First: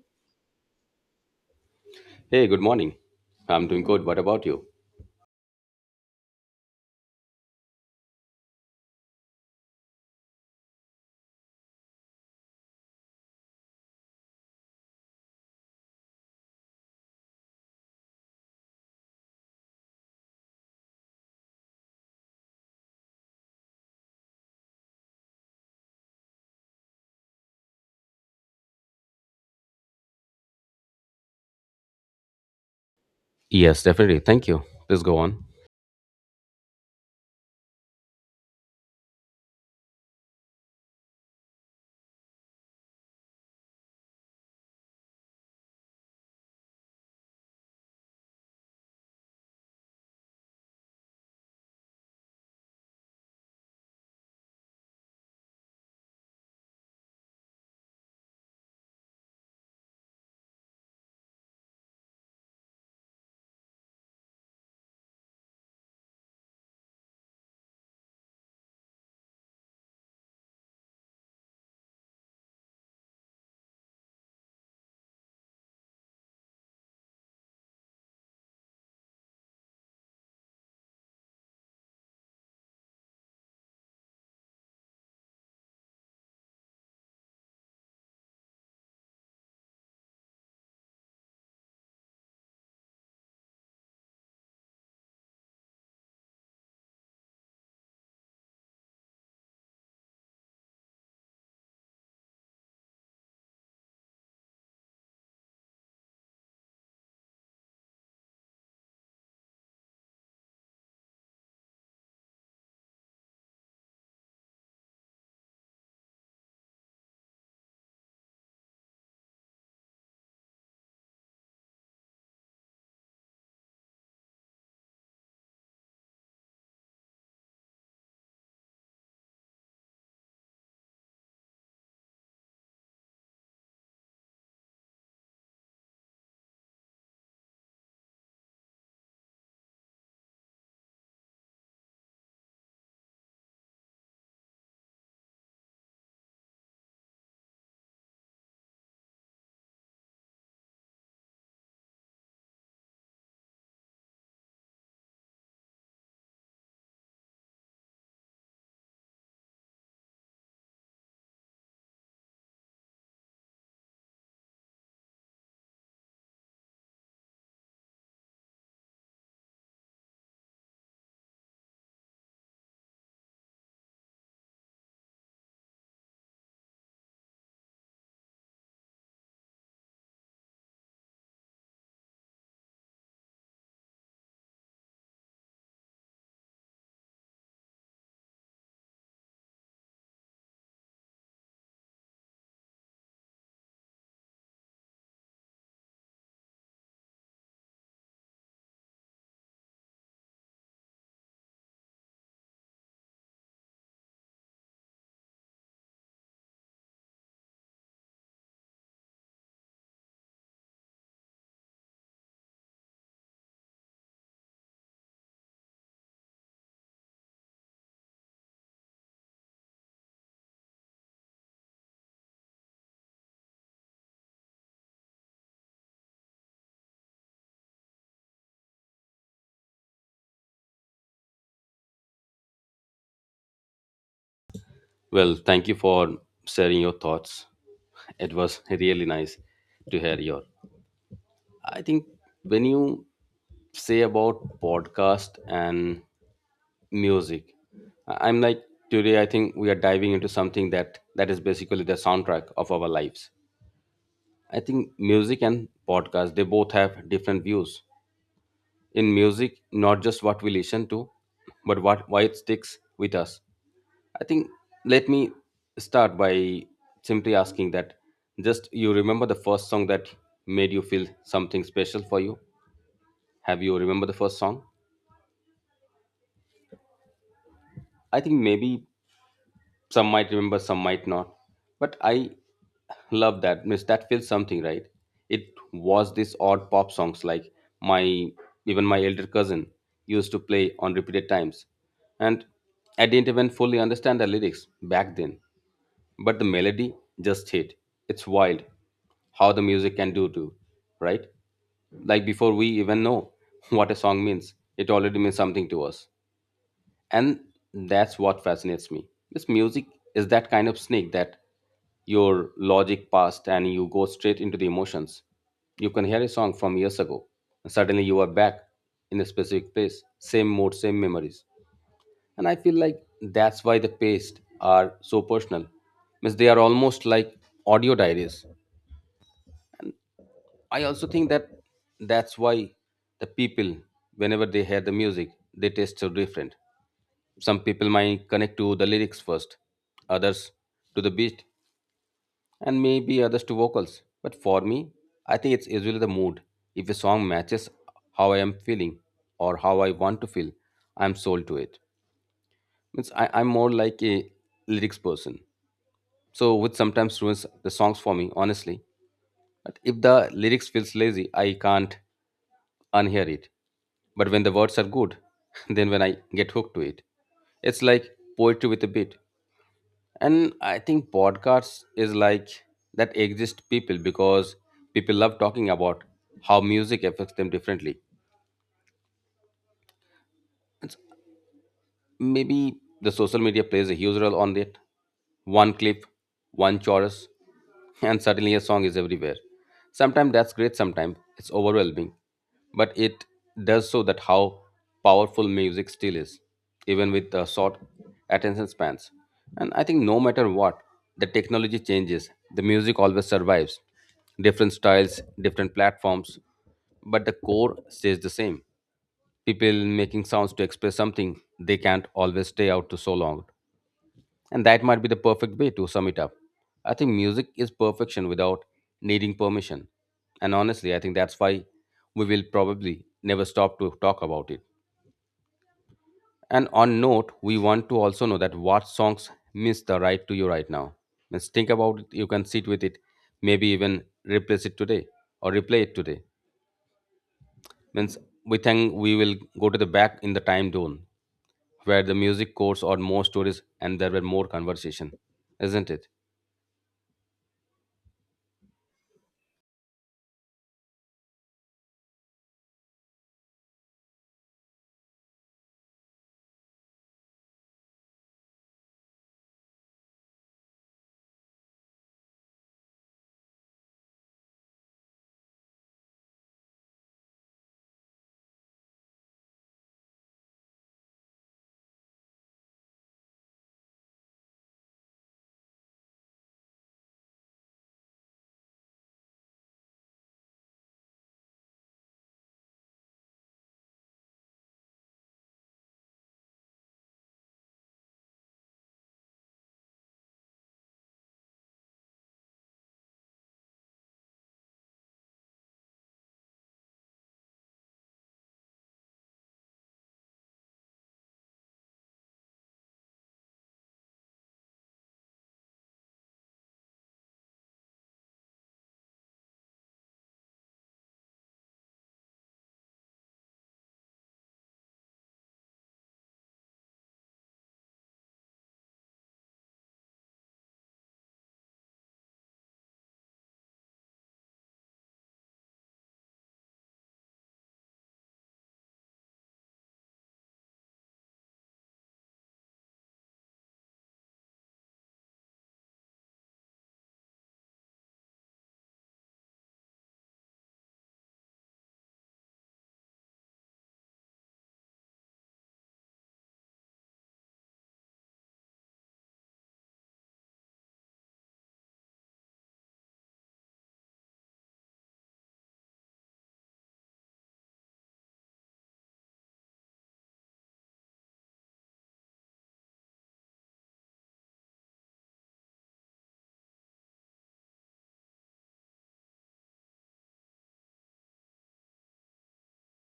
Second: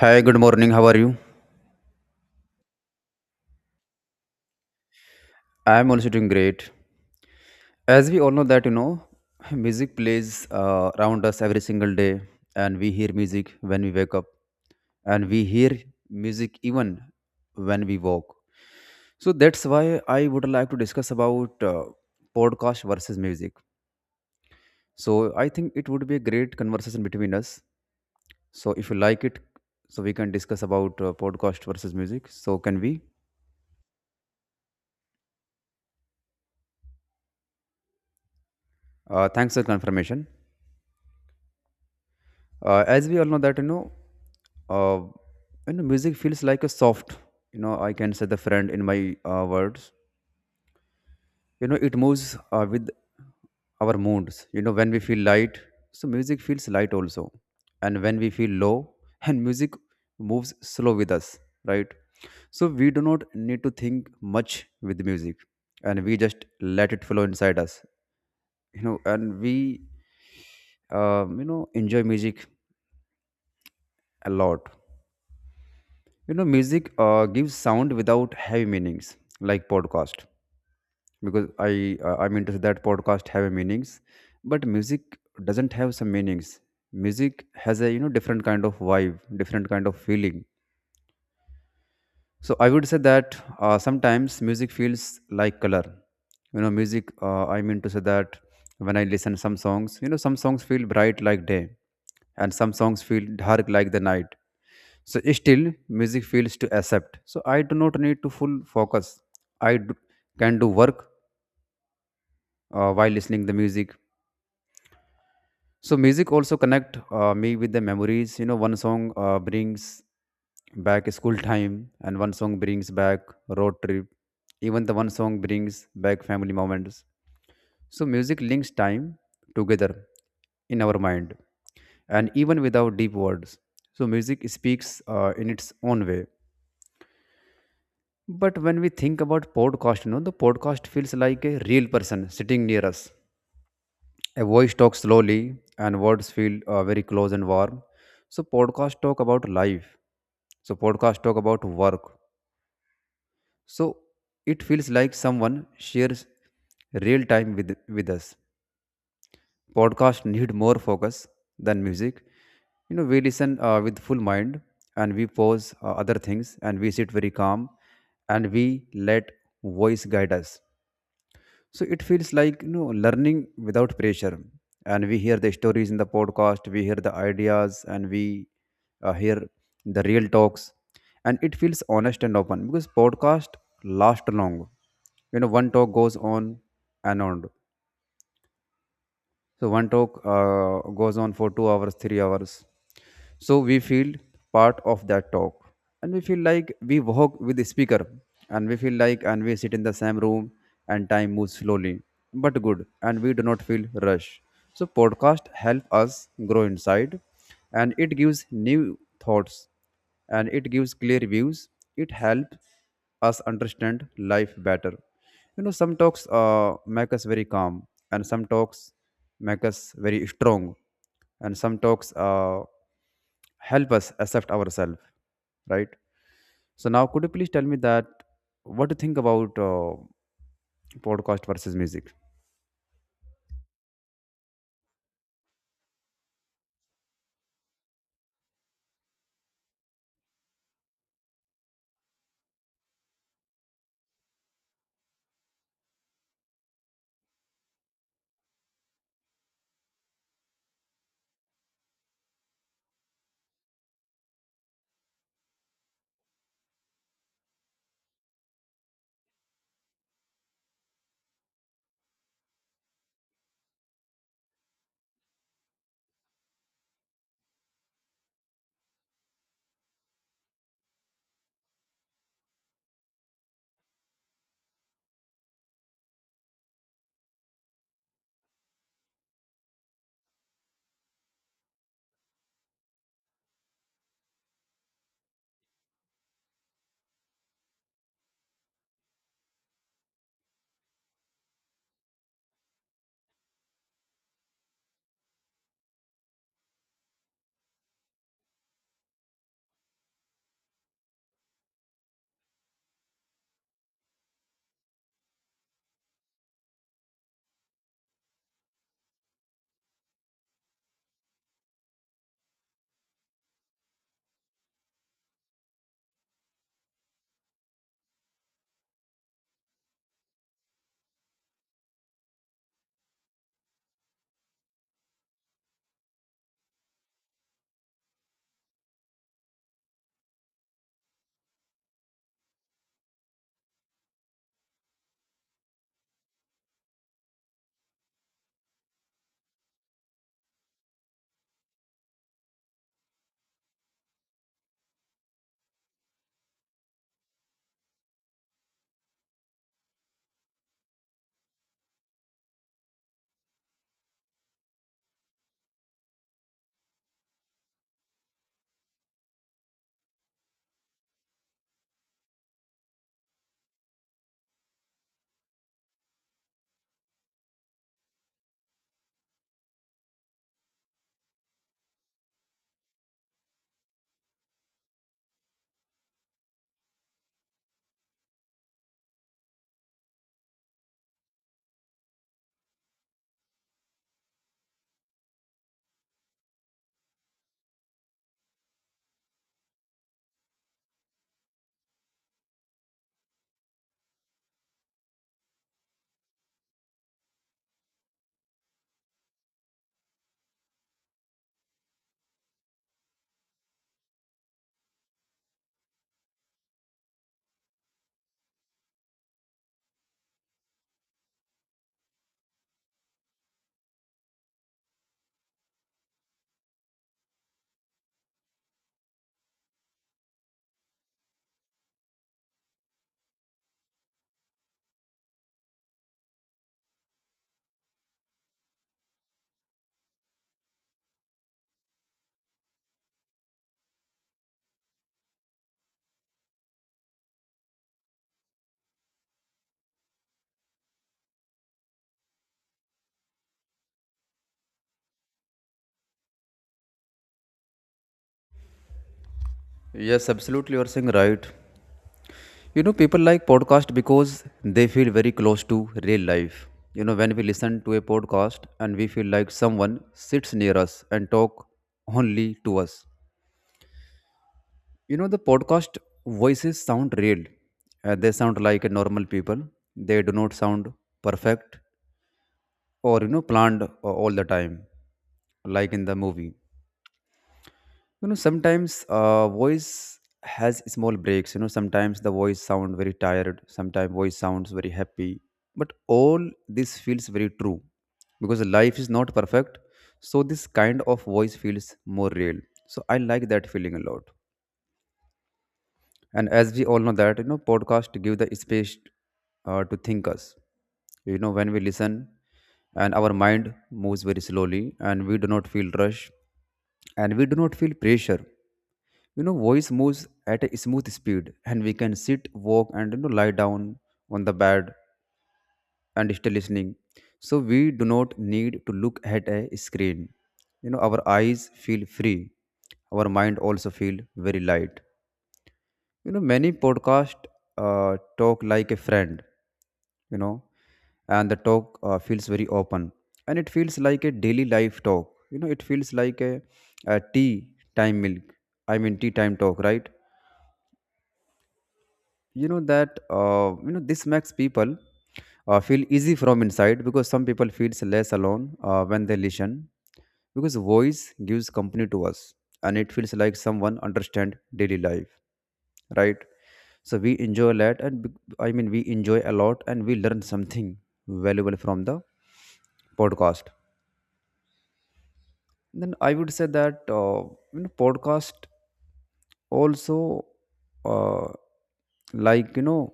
Hi, good morning. How are you? Hey, good morning. I'm doing good. What about you? I'm also doing great. As we all know that music plays around us every single day, and we hear music when we wake up, and we hear music even when we walk. So that's why I would like to discuss about podcast versus music. So I think it would be a great conversation between us. So if you like it, so we can discuss about podcast versus music. So can we? Yes, definitely. Thank you. Please go on. Thanks for confirmation. As we all know that uh, you know music feels like a soft, I can say, the friend in my words. It moves with our moods. When we feel light, so music feels light also, and when we feel low and music moves slow with us, right? So we do not need to think much with music, and we just let it flow inside us. And we enjoy music a lot. You know, music gives sound without heavy meanings, like podcast. Because I'm into that podcast heavy meanings, but music doesn't have some meanings. Music has a, you know, different kind of vibe, different kind of feeling. So I would say that sometimes music feels like color. You know, music. I mean to say that when I listen some songs, you know, some songs feel bright like day, and some songs feel dark like the night. So still, music feels to accept. So I do not need to full focus. I do, can do work while listening the music. So music also connect me with the memories. You know, one song brings back school time, and one song brings back road trip. Even the one song brings back family moments. So music links time together in our mind, and even without deep words. So music speaks in its own way. But when we think about podcast, you know, the podcast feels like a real person sitting near us. A voice talks slowly, and words feel very close and warm. So podcast talk about life. So podcast talk about work. So it feels like someone shares real time with us. Podcast need more focus than music. You know, we listen with full mind, and we pause other things, and we sit very calm, and we let voice guide us. So it feels like, you know, learning without pressure, and we hear the stories in the podcast, we hear the ideas, and we hear the real talks, and it feels honest and open because podcast last long. You know, one talk goes on and on, so one talk goes on for 2 hours, 3 hours. So we feel part of that talk, and we feel like we walk with the speaker, and we sit in the same room, and time moves slowly but good, and we do not feel rush. So podcast help us grow inside, and it gives new thoughts, and it gives clear views. It helps us understand life better. You know, some talks make us very calm, and some talks make us very strong, and some talks help us accept ourselves, right? So now, could you please tell me that what do you think about podcast versus music? Well, thank you for sharing your thoughts. It was really nice to hear your. I think when you say about podcast and music, I'm like today I think we are diving into something that is basically the soundtrack of our lives. I think music and podcast they both have different views. In music, not just what we listen to, but what why it sticks with us. I think let me start by simply asking that just you remember the first song that made you feel something special for you? Have you remember the first song? I think maybe some might remember, some might not. But I love that. Miss that feels something, right? It was this odd pop songs like my even my elder cousin used to play on repeated times. And I didn't even fully understand the lyrics back then, but the melody just hit. It's wild how the music can do too, right? Like before we even know what a song means, it already means something to us. And that's what fascinates me. This music is that kind of snake that your logic passed and you go straight into the emotions. You can hear a song from years ago, and suddenly you are back in a specific place, same mood, same memories. And I feel like that's why the paste are so personal, means they are almost like audio diaries. I also think that that's why the people, whenever they hear the music, they taste so different. Some people might connect to the lyrics first, others to the beat, and maybe others to vocals. But for me, I think it's usually the mood. If a song matches how I am feeling or how I want to feel, I'm sold to it. Means I'm more like a lyrics person, so which sometimes ruins the songs for me honestly. But if the lyrics feels lazy I can't unhear it. But when the words are good, then when I get hooked to it, it's like poetry with a beat. And I think podcasts is like that exist people because people love talking about how music affects them differently. It's maybe the social media plays a huge role on it. One clip, one chorus, and suddenly a song is everywhere. Sometimes that's great, sometimes it's overwhelming, but it does so that how powerful music still is, even with short attention spans. And I think no matter what, the technology changes, the music always survives. Different styles, different platforms, but the core stays the same. People making sounds to express something they can't always stay out to so long. And that might be the perfect way to sum it up. I think music is perfection without needing permission. And honestly, I think that's why we will probably never stop to talk about it. And on note, we want to also know that what songs miss the right to you right now. Let's think about it. You can sit with it, maybe even replace it today or replay it today. Means we think we will go to the back in the time zone where the music course or more stories and there were more conversation, isn't it? Yes, absolutely, you are saying right. You know, people like podcast because they feel very close to real life. You know, when we listen to a podcast and we feel like someone sits near us and talk only to us. You know, the podcast voices sound real. They sound like a normal people. They do not sound perfect or, you know, planned all the time, like in the movie. You know, sometimes voice has small breaks. You know, sometimes the voice sound very tired, sometimes voice sounds very happy, but all this feels very true because life is not perfect. So this kind of voice feels more real. So I like that feeling a lot. And as we all know that, you know, podcast give the space to think us. You know, when we listen and our mind moves very slowly and we do not feel rush and we do not feel pressure. You know, voice moves at a smooth speed and we can sit, walk, and, you know, lie down on the bed and still listening. So we do not need to look at a screen. You know, our eyes feel free, our mind also feel very light. You know, many podcast talk like a friend, you know, and the talk feels very open, and it feels like a daily life talk. You know, it feels like a tea time milk, I mean tea time talk, right? You know that this makes people feel easy from inside, because some people feels less alone when they listen, because voice gives company to us and it feels like someone understand daily life, right? So we enjoy a lot and I mean we enjoy a lot and we learn something valuable from the podcast. Then I would say that podcast also, uh, like, you know,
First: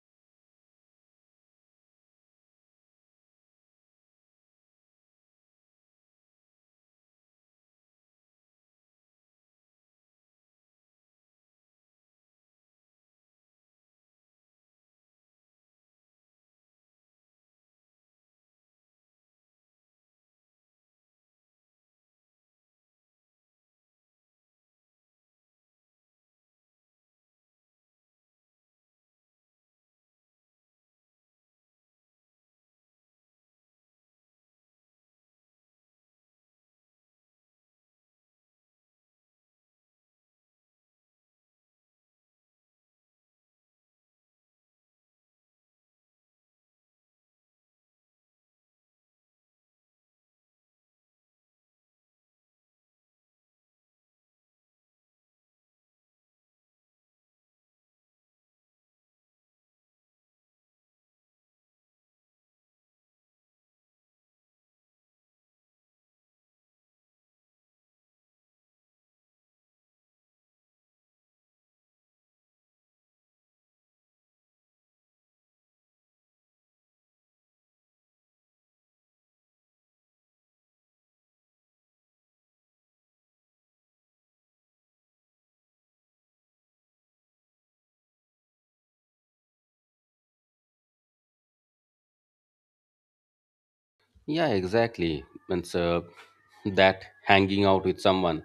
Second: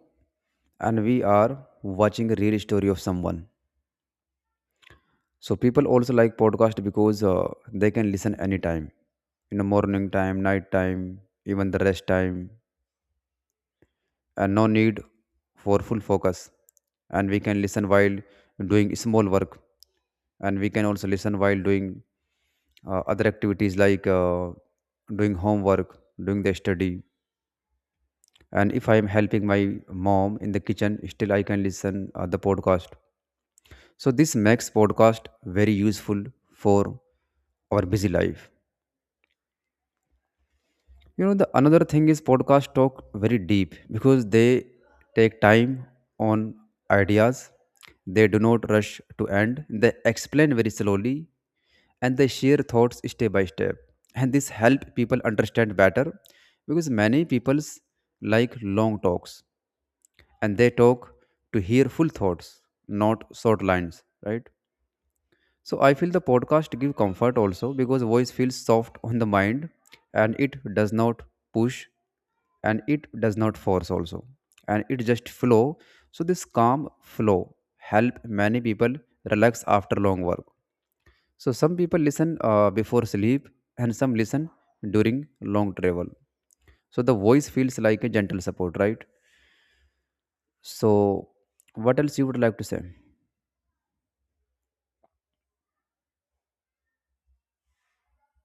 and we are watching a real story of someone. So people also like podcast because they can listen anytime, in the morning time, night time, even the rest time, and no need for full focus, and we can listen while doing small work, and we can also listen while doing other activities, like doing homework, doing the study, and if I am helping my mom in the kitchen, still I can listen the podcast. So this makes podcast very useful for our busy life. You know, the another thing is podcast talk very deep because they take time on ideas. They do not rush to end, they explain very slowly, and they share thoughts step by step, and this help people understand better, because many people's like long talks and they talk to hear full thoughts, not short lines, right? So I feel the podcast give comfort also because voice feels soft on the mind and it does not push and it does not force also, and it just flow. So this calm flow help many people relax after long work. So some people listen before sleep and some listen during long travel. So the voice feels like a gentle support, right? So what else you would like to say? Yeah, exactly. And so that hanging out with someone,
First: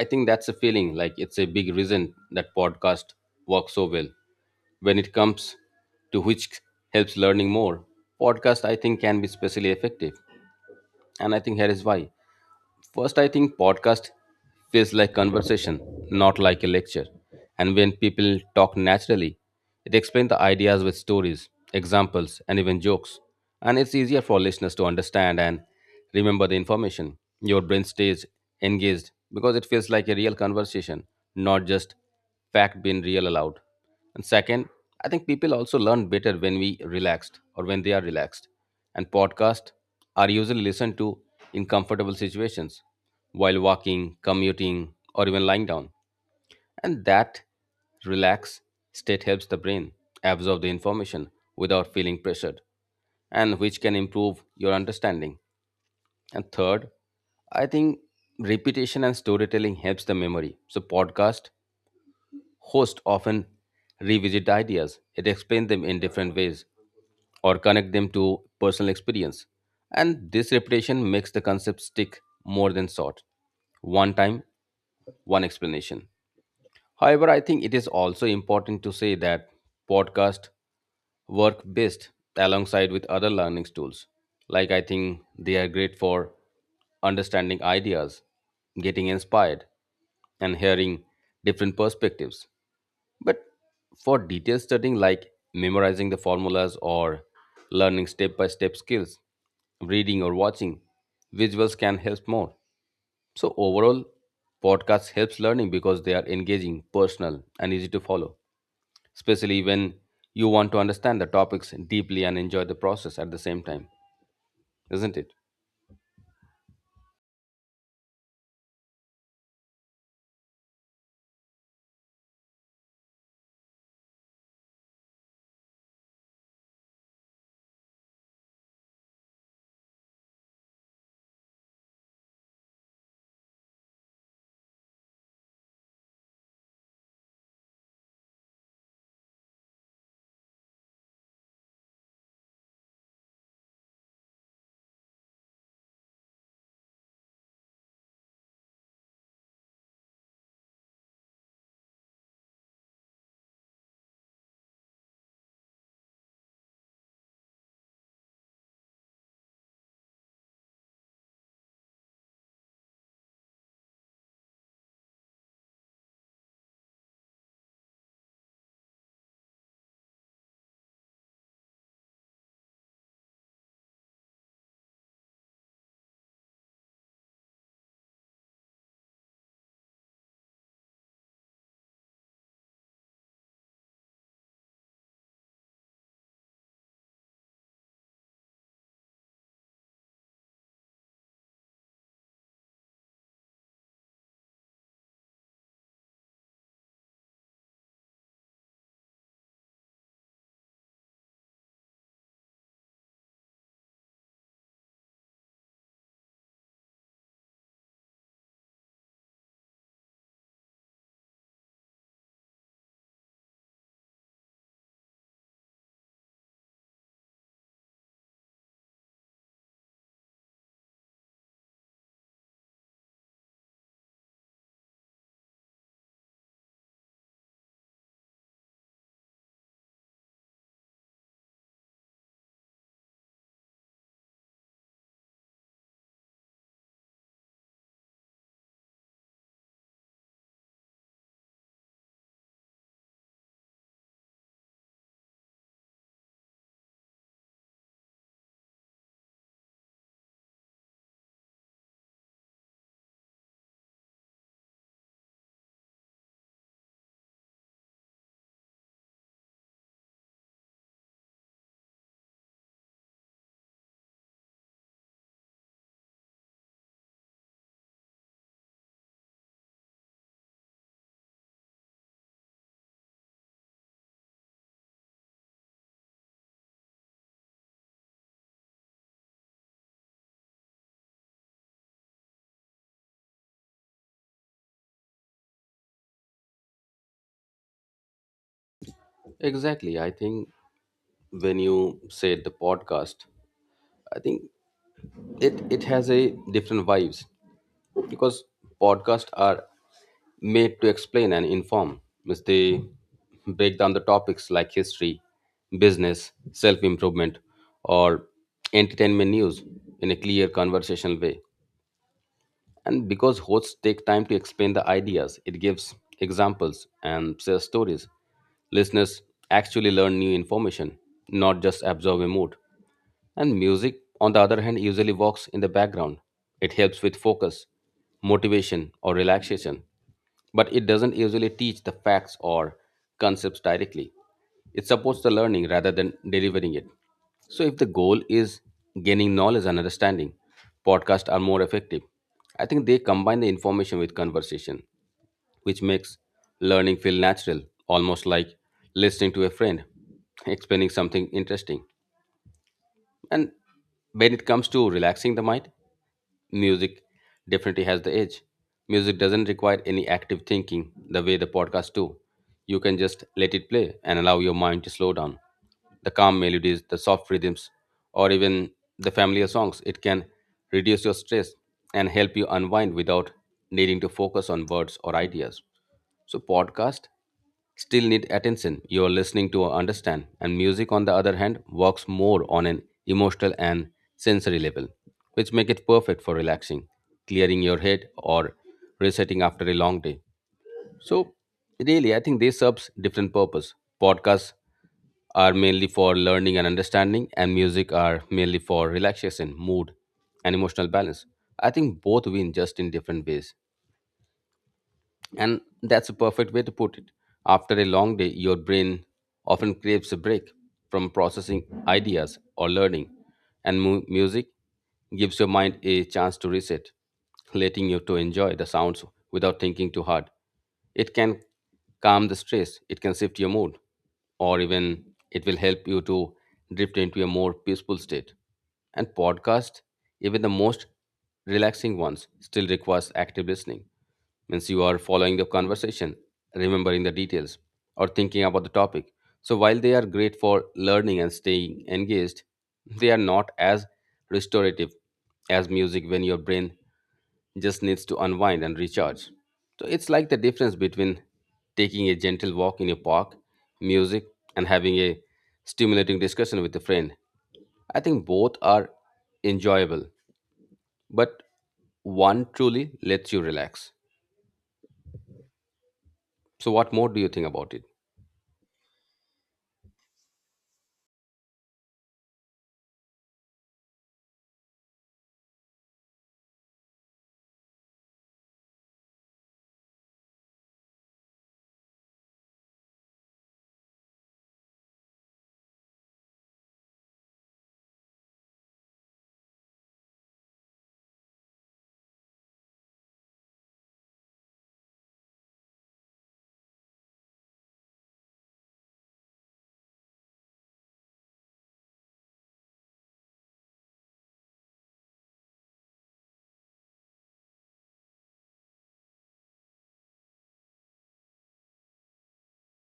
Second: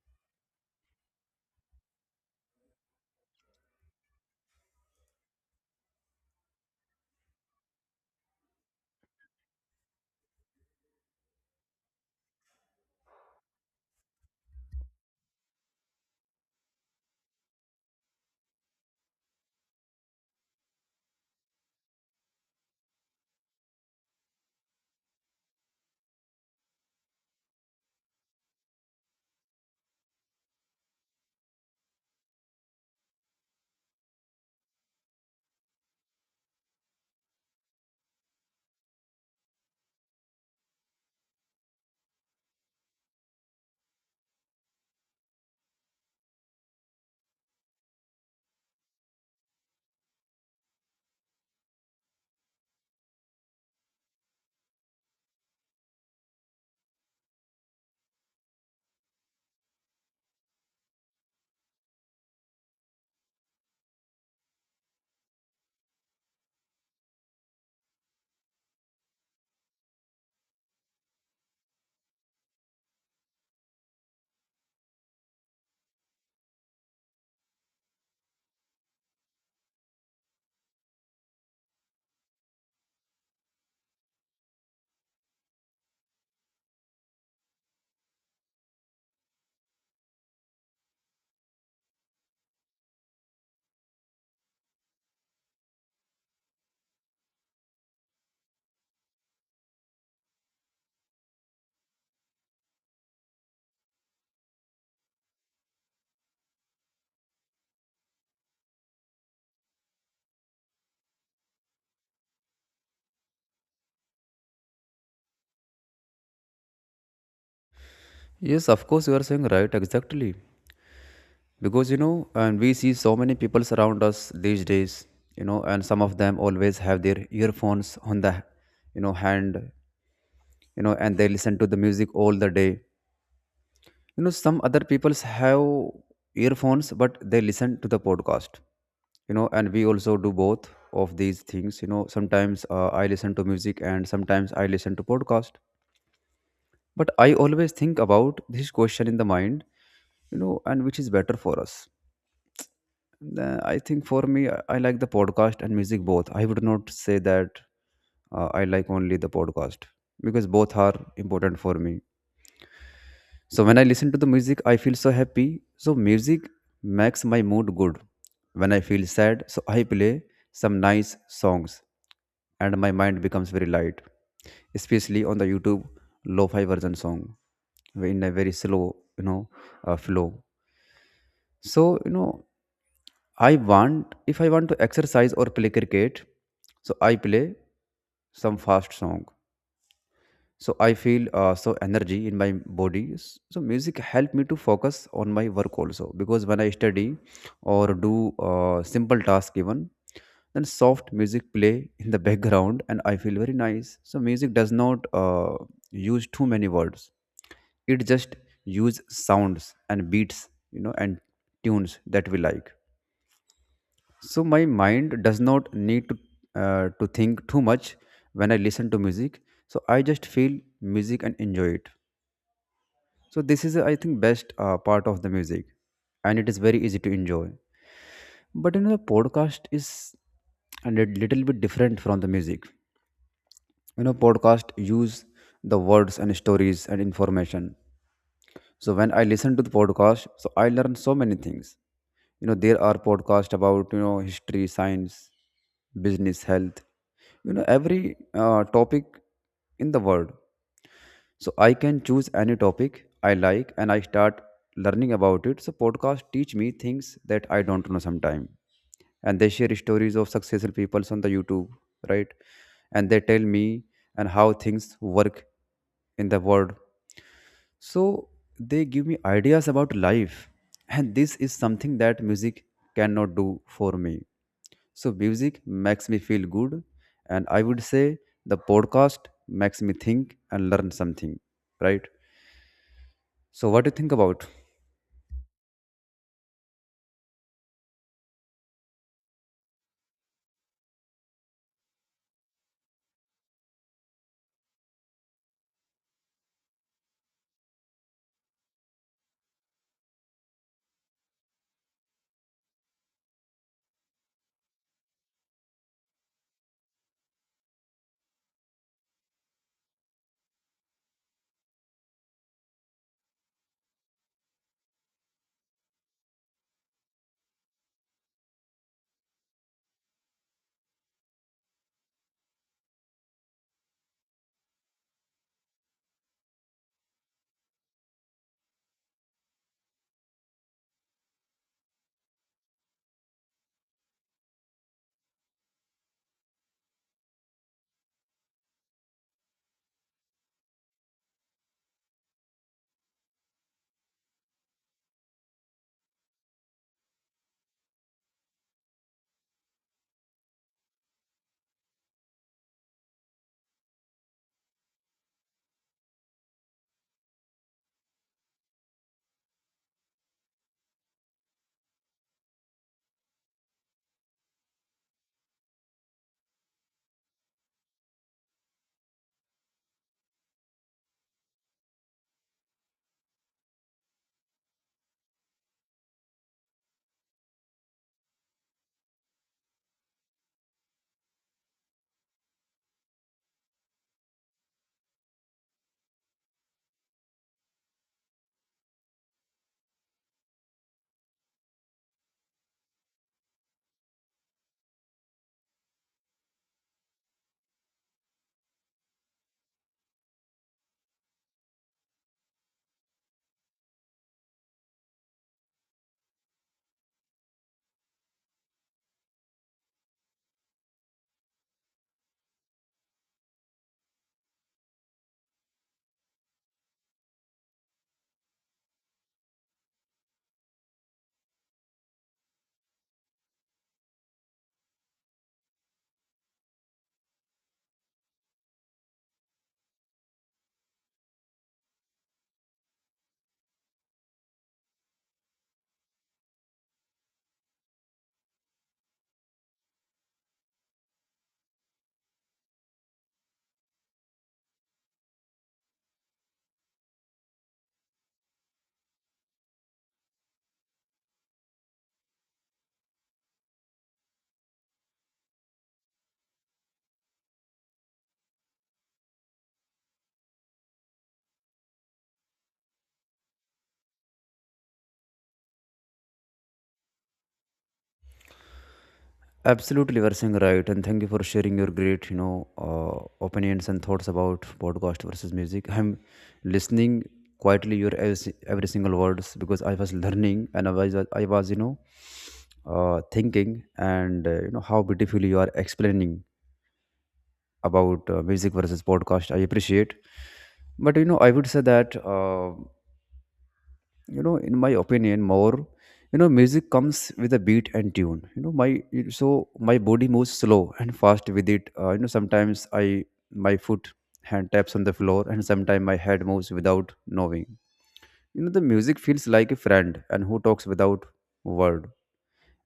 I think that's a feeling like it's a big reason that podcast works so well. When it comes to which helps learning more, podcast I think can be especially effective, and I think here is why. First, I think podcast feels like conversation, not like a lecture. And when people talk naturally, it explains the ideas with stories, examples, and even jokes. And it's easier for listeners to understand and remember the information. Your brain stays engaged because it feels like a real conversation, not just fact being real aloud. And second, I think people also learn better when we relaxed or when they are relaxed. And podcasts are usually listened to in comfortable situations while walking, commuting, or even lying down. And that relaxed state helps the brain absorb the information without feeling pressured and which can improve your understanding. And third, I think repetition and storytelling helps the memory. So podcast hosts often revisit the ideas, it explains them in different ways, or connect them to personal experience. And this repetition makes the concept stick more than short. One time, one explanation. However, I think it is also important to say that podcast work best alongside with other learning tools. Like I think they are great for understanding ideas, getting inspired, and hearing different perspectives. But for detailed studying like memorizing the formulas or learning step by step skills, reading or watching, visuals can help more. So overall, podcasts helps learning because they are engaging, personal and easy to follow, especially when you want to understand the topics deeply and enjoy the process at the same time, isn't it? Yes, of course, you are saying right, exactly. Because, you know, and we see so many people around us these days, you know, and some of them always have their earphones on the, you know, hand, you know, and they listen to the music all the day. You know, some other people have earphones, but they listen to the podcast, you know, and we also do both of these things. You know, sometimes I listen to music and sometimes I listen to podcast. But I always think about this question in the mind, you know, and which is better for us? The- I think for me, I like the podcast and music both. I would not say that I like only the podcast because both are important for me. So when I listen to the music, I feel so happy. So music makes my mood good. When I feel sad, so I play some nice songs and my mind becomes very light, especially on the YouTube lo-fi version song in a very slow, you know, flow. So, you know, if I want to exercise or play cricket, so I play some fast song. So I feel so energy in my body. So music help me to focus on my work also because when I study or do simple task even, then soft music play in the background and I feel very nice. So music does not use too many words. It just use sounds and beats, you know, and tunes that we like, so my mind does not need to think too much when I listen to music. So I just feel music and enjoy it. So this is, I think, best part of the music, and it is very easy to enjoy. But you know the podcast is a little bit different from the music. You know, podcast use the words and stories and information. So when I listen to the podcast, so I learn so many things. You know, there are podcasts about, you know, history, science, business, health. You know, every topic in the world. So I can choose any topic I like, and I start learning about it. So podcasts teach me things that I don't know sometime, and they share stories of successful people on the YouTube, right? And they tell me and how things work in the world, so they give me ideas about life, and this is something that music cannot do for me. So music makes me feel good, and I would say the podcast makes me think and learn something, right? So what do you think about? Exactly. I think when you say the podcast, I think it has a different vibes because podcasts are made to explain and inform. Means they break down the topics like history, business, self improvement, or entertainment news in a clear conversational way. And because hosts take time to explain the ideas, it gives examples and shares stories. Listeners actually learn new information, not just absorb a mood. And music, on the other hand, usually walks in the background. It helps with focus, motivation, or relaxation, but it doesn't usually teach the facts or concepts directly. It supports the learning rather than delivering it. So, if the goal is gaining knowledge and understanding, podcasts are more effective. I think they combine the information with conversation, which makes learning feel natural, almost like listening to a friend explaining something interesting. And when it comes to relaxing the mind, music definitely has the edge. Music doesn't require any active thinking the way the podcast do. You can just let it play and allow your mind to slow down. The calm melodies, the soft rhythms, or even the familiar songs, it can reduce your stress and help you unwind without needing to focus on words or ideas. So podcast still need attention, you are listening to understand, and music on the other hand works more on an emotional and sensory level, which make it perfect for relaxing, clearing your head, or resetting after a long day. So really I think this serves different purpose. Podcasts are mainly for learning and understanding, and music are mainly for relaxation, mood, and emotional balance. I think both win, just in different ways, and that's a perfect way to put it. After a long day, your brain often craves a break from processing ideas or learning, and music gives your mind a chance to reset, letting you to enjoy the sounds without thinking too hard. It can calm the stress, it can shift your mood, or even it will help you to drift into a more peaceful state. And podcast, even the most relaxing ones, still requires active listening. Means you are following the conversation, remembering the details, or thinking about the topic. So while they are great for learning and staying engaged, they are not as restorative as music when your brain just needs to unwind and recharge. So it's like the difference between taking a gentle walk in a park, music, and having a stimulating discussion with a friend. I think both are enjoyable, but one truly lets you relax. So, what more do you think about it? Absolutely, you saying right, and thank you for sharing your great, opinions and thoughts about podcast versus music. I'm listening quietly your every single words because I was learning and I was thinking and how beautifully you are explaining about music versus podcast. I appreciate, but you know I would say that you know in my opinion. More, you know, music comes with a beat and tune. You know my so my body moves slow and fast with it. You know, sometimes I my foot, hand taps on the floor, and sometimes my head moves without knowing. You know, the music feels like a friend and who talks without word.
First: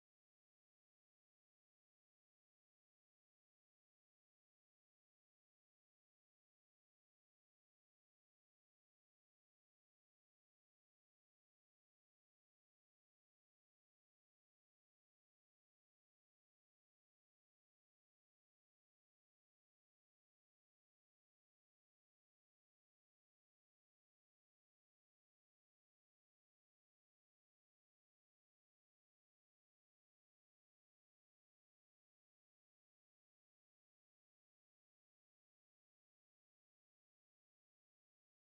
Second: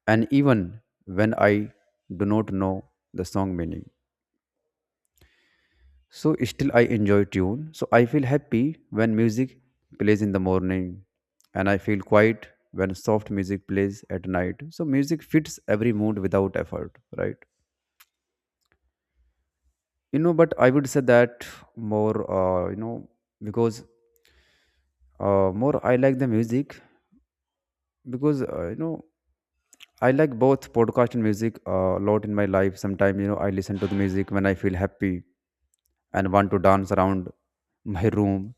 And even when I do not know the song meaning. So still I enjoy tune. So I feel happy when music plays in the morning, and I feel quiet when soft music plays at night. So music fits every mood without effort, right? You know, but I would say that more, you know because more I like the music because, you know, I like both podcast and music a lot in my life. Sometimes, you know, I listen to the music when I feel happy and want to dance around my room.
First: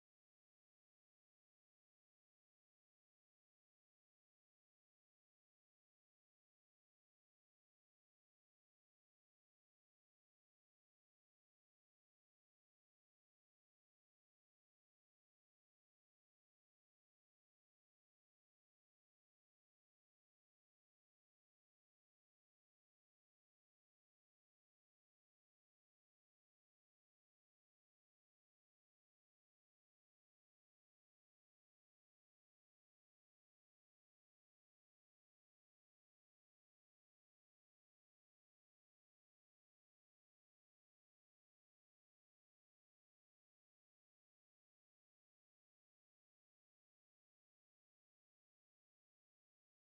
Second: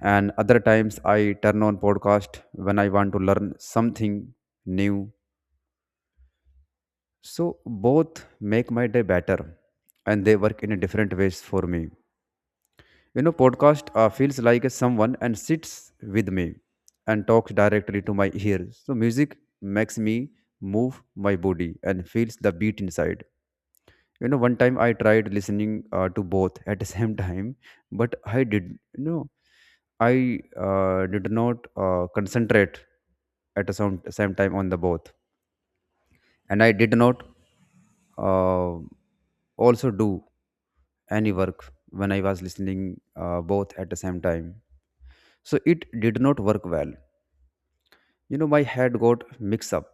And other times, I turn on podcast when I want to learn something new. So both make my day better, and they work in a different ways for me. You know, podcast feels like a someone and sits with me and talks directly to my ears. So music makes me move my body and feels the beat inside. You know, one time I tried listening to both at the same time, but I did, you know, I did not concentrate at the same time on the both, and I did not, uh, also do any work when I was listening both at the same time. So it did not work well. You know, my head got mixed up,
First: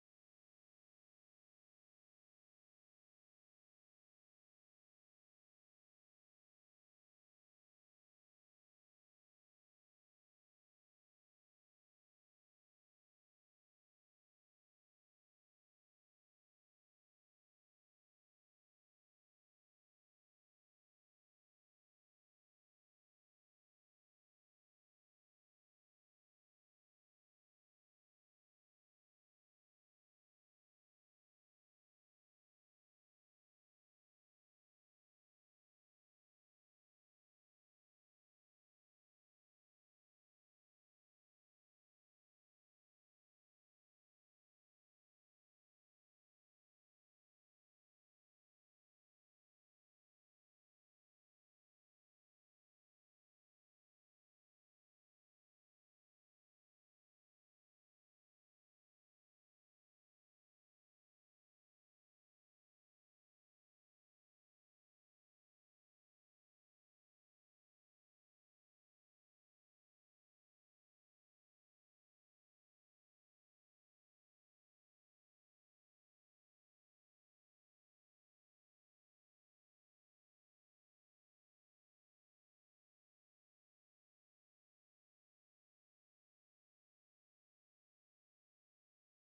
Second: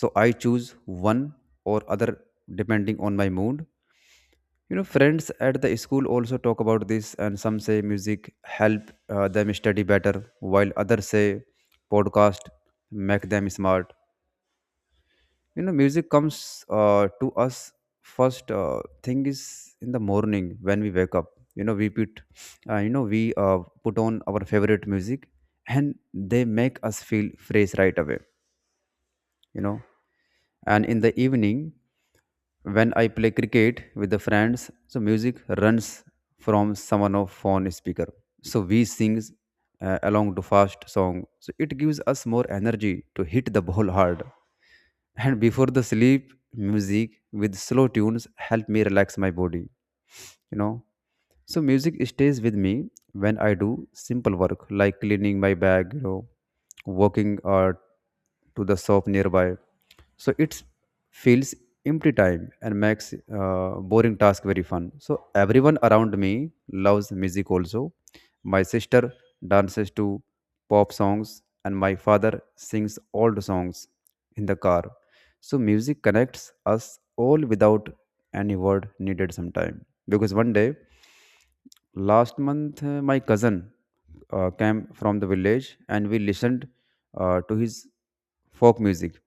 so I choose one or other depending on my mood. You know, friends at the school also talk about this, and some say music help them study better, while others say podcast make them smart. You know, music comes to us first thing is in the morning when we wake up. You know, we put, you know, we put on our favorite music, and they make us feel fresh right away. You know, and in the evening, when I play cricket with the friends, so music runs from someone of phone speaker. So we sing along to fast song. So it gives us more energy to hit the ball hard. And before the sleep, music with slow tunes help me relax my body. You know, so music stays with me when I do simple work like cleaning my bag, you know, walking or to the shop nearby. So it feels empty time and makes boring task very fun. So everyone around me loves music also. My sister dances to pop songs and my father sings old songs in the car. So music connects us all without any word needed sometime. Because one day, last month, my cousin came from the village and we listened to his folk music.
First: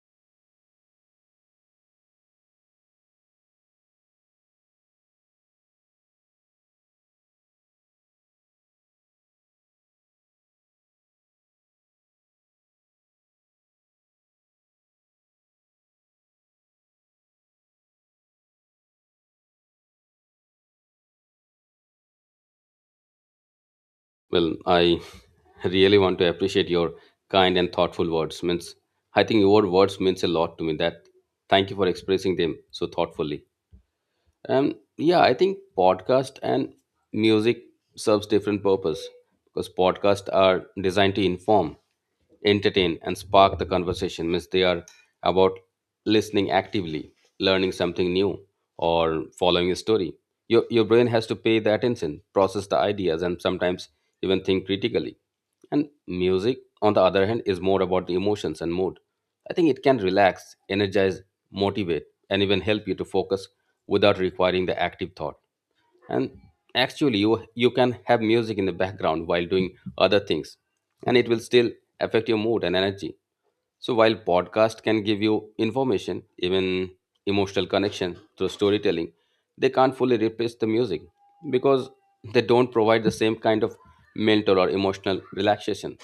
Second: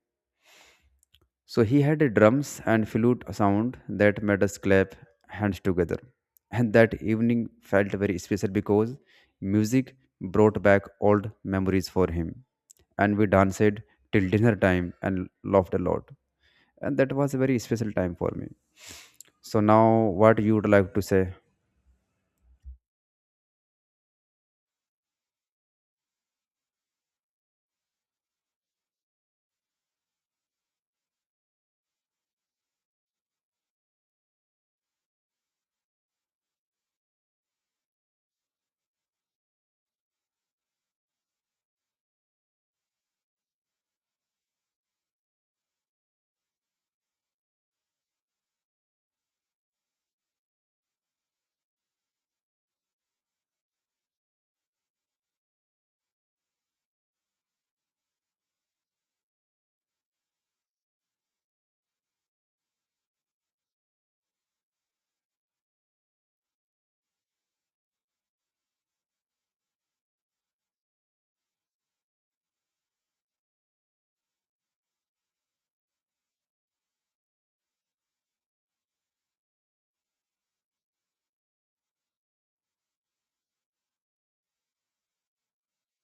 So he had a drums and flute sound that made us clap hands together. And that evening felt very special because music brought back old memories for him. And we danced till dinner time and laughed a lot. And that was a very special time for me. So now what you would like to say? Well, I really want to appreciate your kind and thoughtful words. Means, I think your words means a lot to me. That thank you for expressing them so thoughtfully. Yeah, I think podcast and music serves different purpose because podcasts are designed to inform, entertain, and spark the conversation. Means they are about listening actively, learning something new, or following a story. Your brain has to pay the attention, process the ideas, and sometimes even think critically. And music, on the other hand, is more about the emotions and mood. I think it can relax, energize, motivate, and even help you to focus without requiring the active thought. And actually you can have music in the background while doing other things, and it will still affect your mood and energy. So while podcast can give you information, even emotional connection through storytelling, they can't fully replace the music because they don't provide the same kind of mental or emotional relaxation.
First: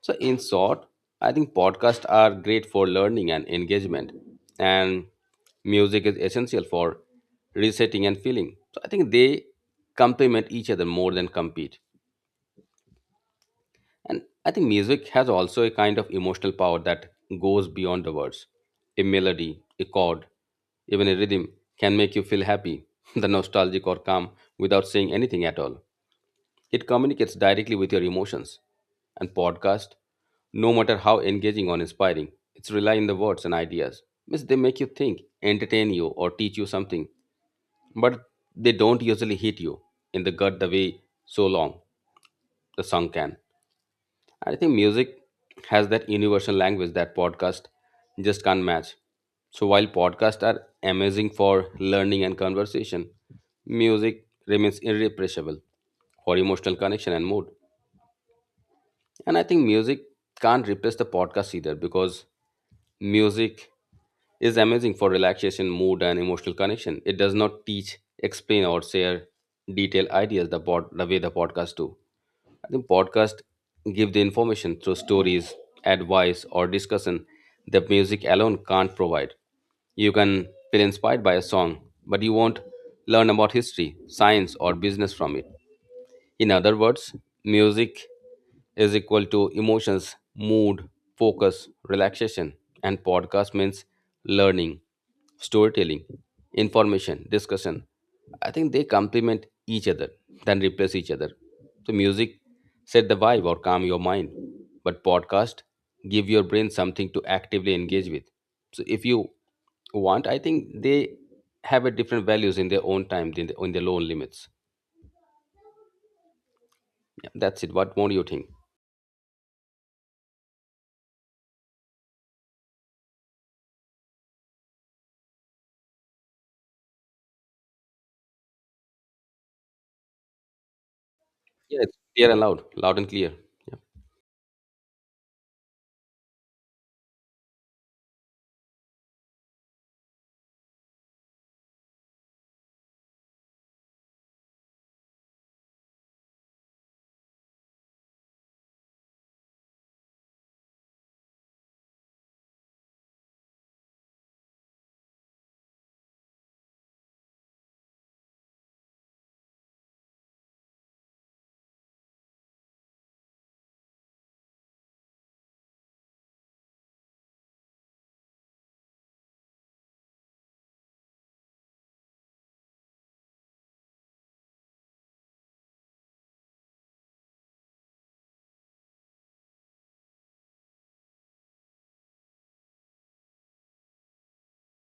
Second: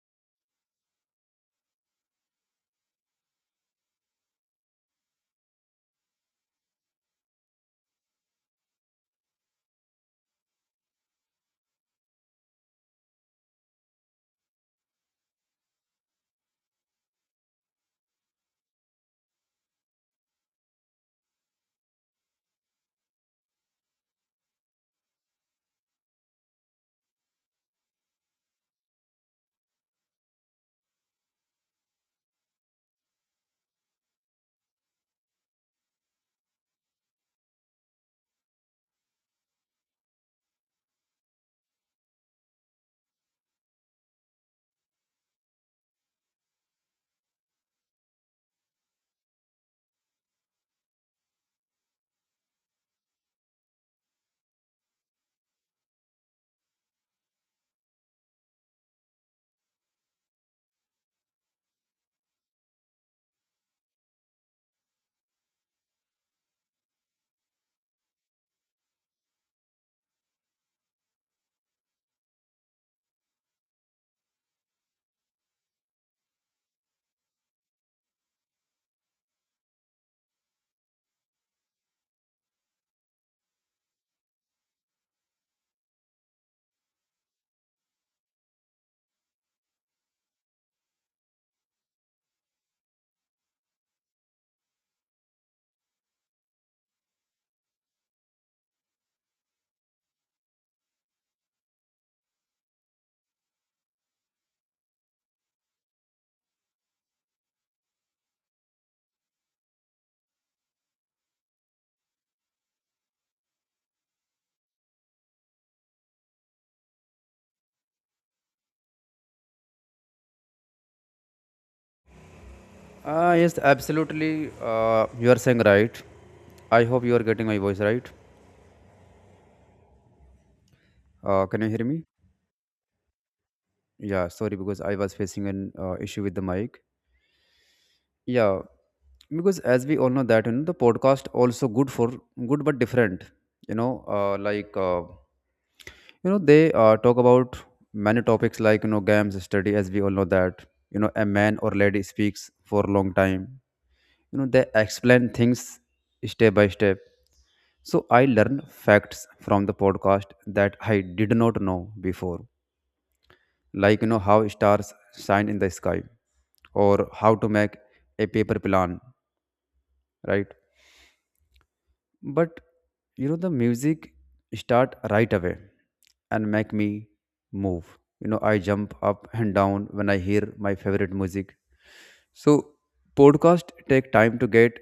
So, in short, I think podcasts are great for learning and engagement, and music is essential for resetting and feeling. So, I think they complement each other more than compete. And I think music has also a kind of emotional power that goes beyond the words. A melody, a chord, even a rhythm can make you feel happy, the nostalgic or calm without saying anything at all. It communicates directly with your emotions. And podcast, no matter how engaging or inspiring, it's rely on the words and ideas. Means they make you think, entertain you, or teach you something, but they don't usually hit you in the gut the way so long the song can. I think music has that universal language that podcast just can't match. So while podcasts are amazing for learning and conversation, music remains irrepressible for emotional connection and mood. And I think music can't replace the podcast either because music is amazing for relaxation, mood, and emotional connection. It does not teach, explain, or share detailed ideas the way the podcast do. I think podcast give the information through stories, advice, or discussion that music alone can't provide. You can feel inspired by a song, but you won't learn about history, science, or business from it. In other words, music is equal to emotions, mood, focus, relaxation, and podcast means learning, storytelling, information, discussion. I think they complement each other, then replace each other. So music set the vibe or calm your mind, but podcast give your brain something to actively engage with. So if you want, I think they have a different values in their own time, in their own limits. Yeah, that's it. What more you think? Yes, absolutely. You are saying right. I hope you are getting my voice right. Can you Yeah, hear it's me? clear and loud, loud and clear. Yeah. Yeah, sorry because I was facing an issue with the mic. Yeah, because as we all know that, you know, the podcast also good for good but different. You know, you know they talk about many topics like, you know, games, study. As we all know that, you know, a man or lady speaks for a long time. You know, they explain things step by step. So I learn facts from the podcast that I did not know before, like, you know, how stars shine in the sky or how to make a paper plan, right? But you know, the music start right away and make me move. You know, I jump up and down when I hear my favorite music. So podcast take time to get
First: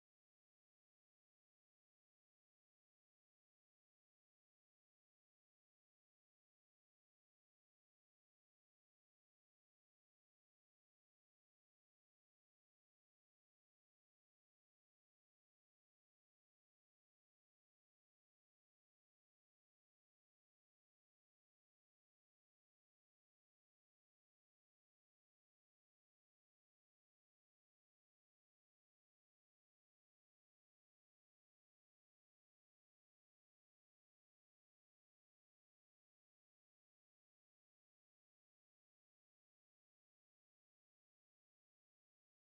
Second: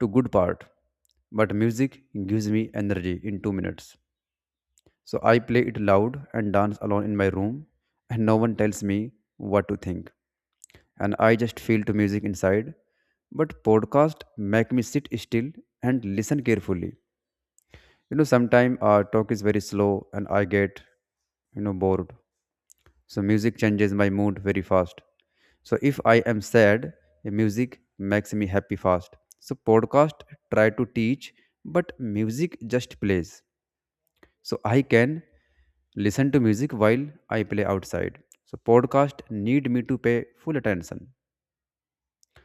to good part, but music gives me energy in 2 minutes. So I play it loud and dance alone in my room and no one tells me what to think, and I just feel to music inside. But podcast make me sit still and listen carefully. You know, sometimes our talk is very slow and I get, you know, bored. So music changes my mood very fast. So if I am sad, the music makes me happy fast. So podcast try to teach, but music just plays. So I can listen to music while I play outside. So podcast need me to pay full attention.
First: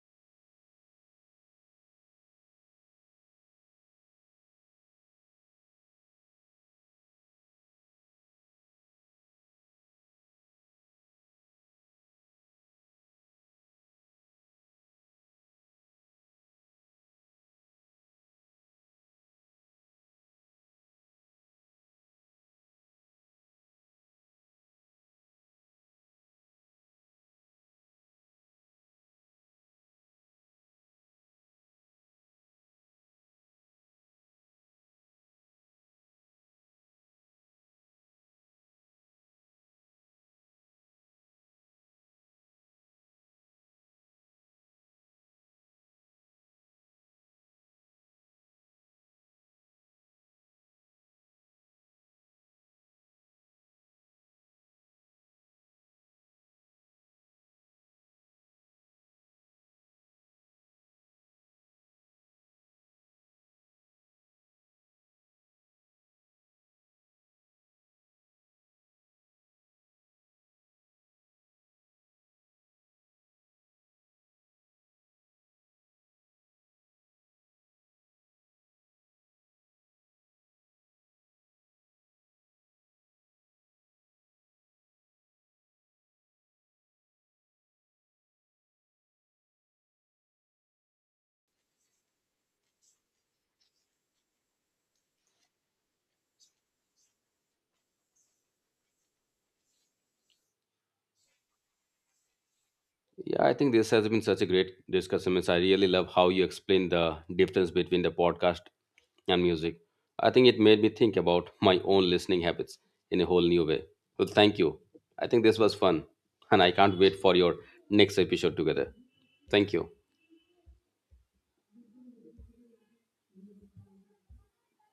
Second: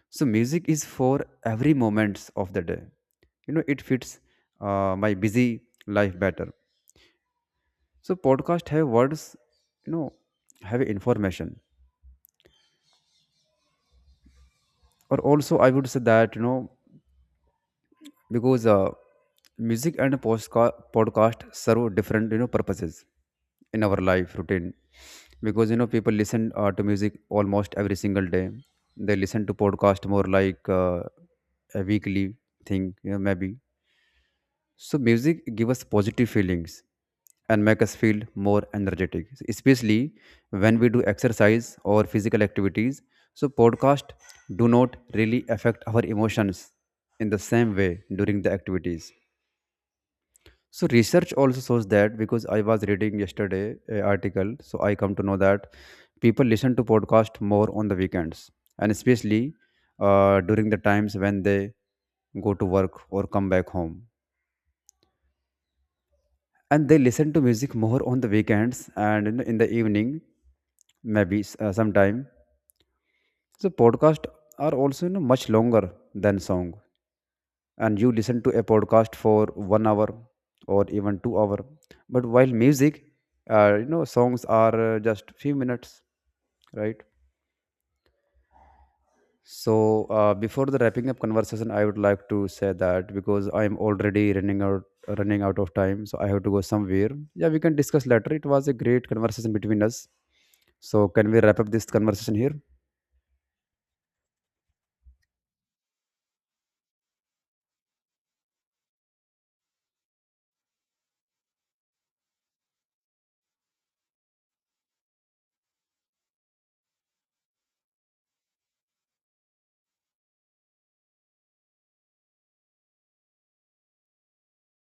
So music is for every moments of the day. You know, it fits my busy life better. So podcast have words, you know, have information. Or also I would say that, you know, because music and podcast serve different, you know, purposes in our life routine. Because, you know, people listen to music almost every single day. They listen to podcast more like a weekly thing, you know, maybe. So music give us positive feelings and make us feel more energetic, especially when we do exercise or physical activities. So podcast do not really affect our emotions in the same way during the activities. So research also shows that, because I was reading yesterday an article, so I come to know that people listen to podcast more on the weekends and especially during the times when they go to work or come back home, and they listen to music more on the weekends and, you know, in the evening maybe sometime. So podcast are also, you know, much longer than song, and you listen to a podcast for 1 hour or even 2 hour, but while music, you know, songs are just few minutes, right? So, before the wrapping up conversation, I would like to say that, because I'm already running out of time, so I have to go somewhere. Yeah, we can discuss later. It was a great conversation between us. So, can we wrap up this conversation here? Yeah, I think this has been such a great discussion. Means I really love how you explain the difference between the podcast and music. I think it made me think about my own listening habits in a whole new way. Well, thank you. I think this was fun, and I can't wait for your next episode together. Thank you.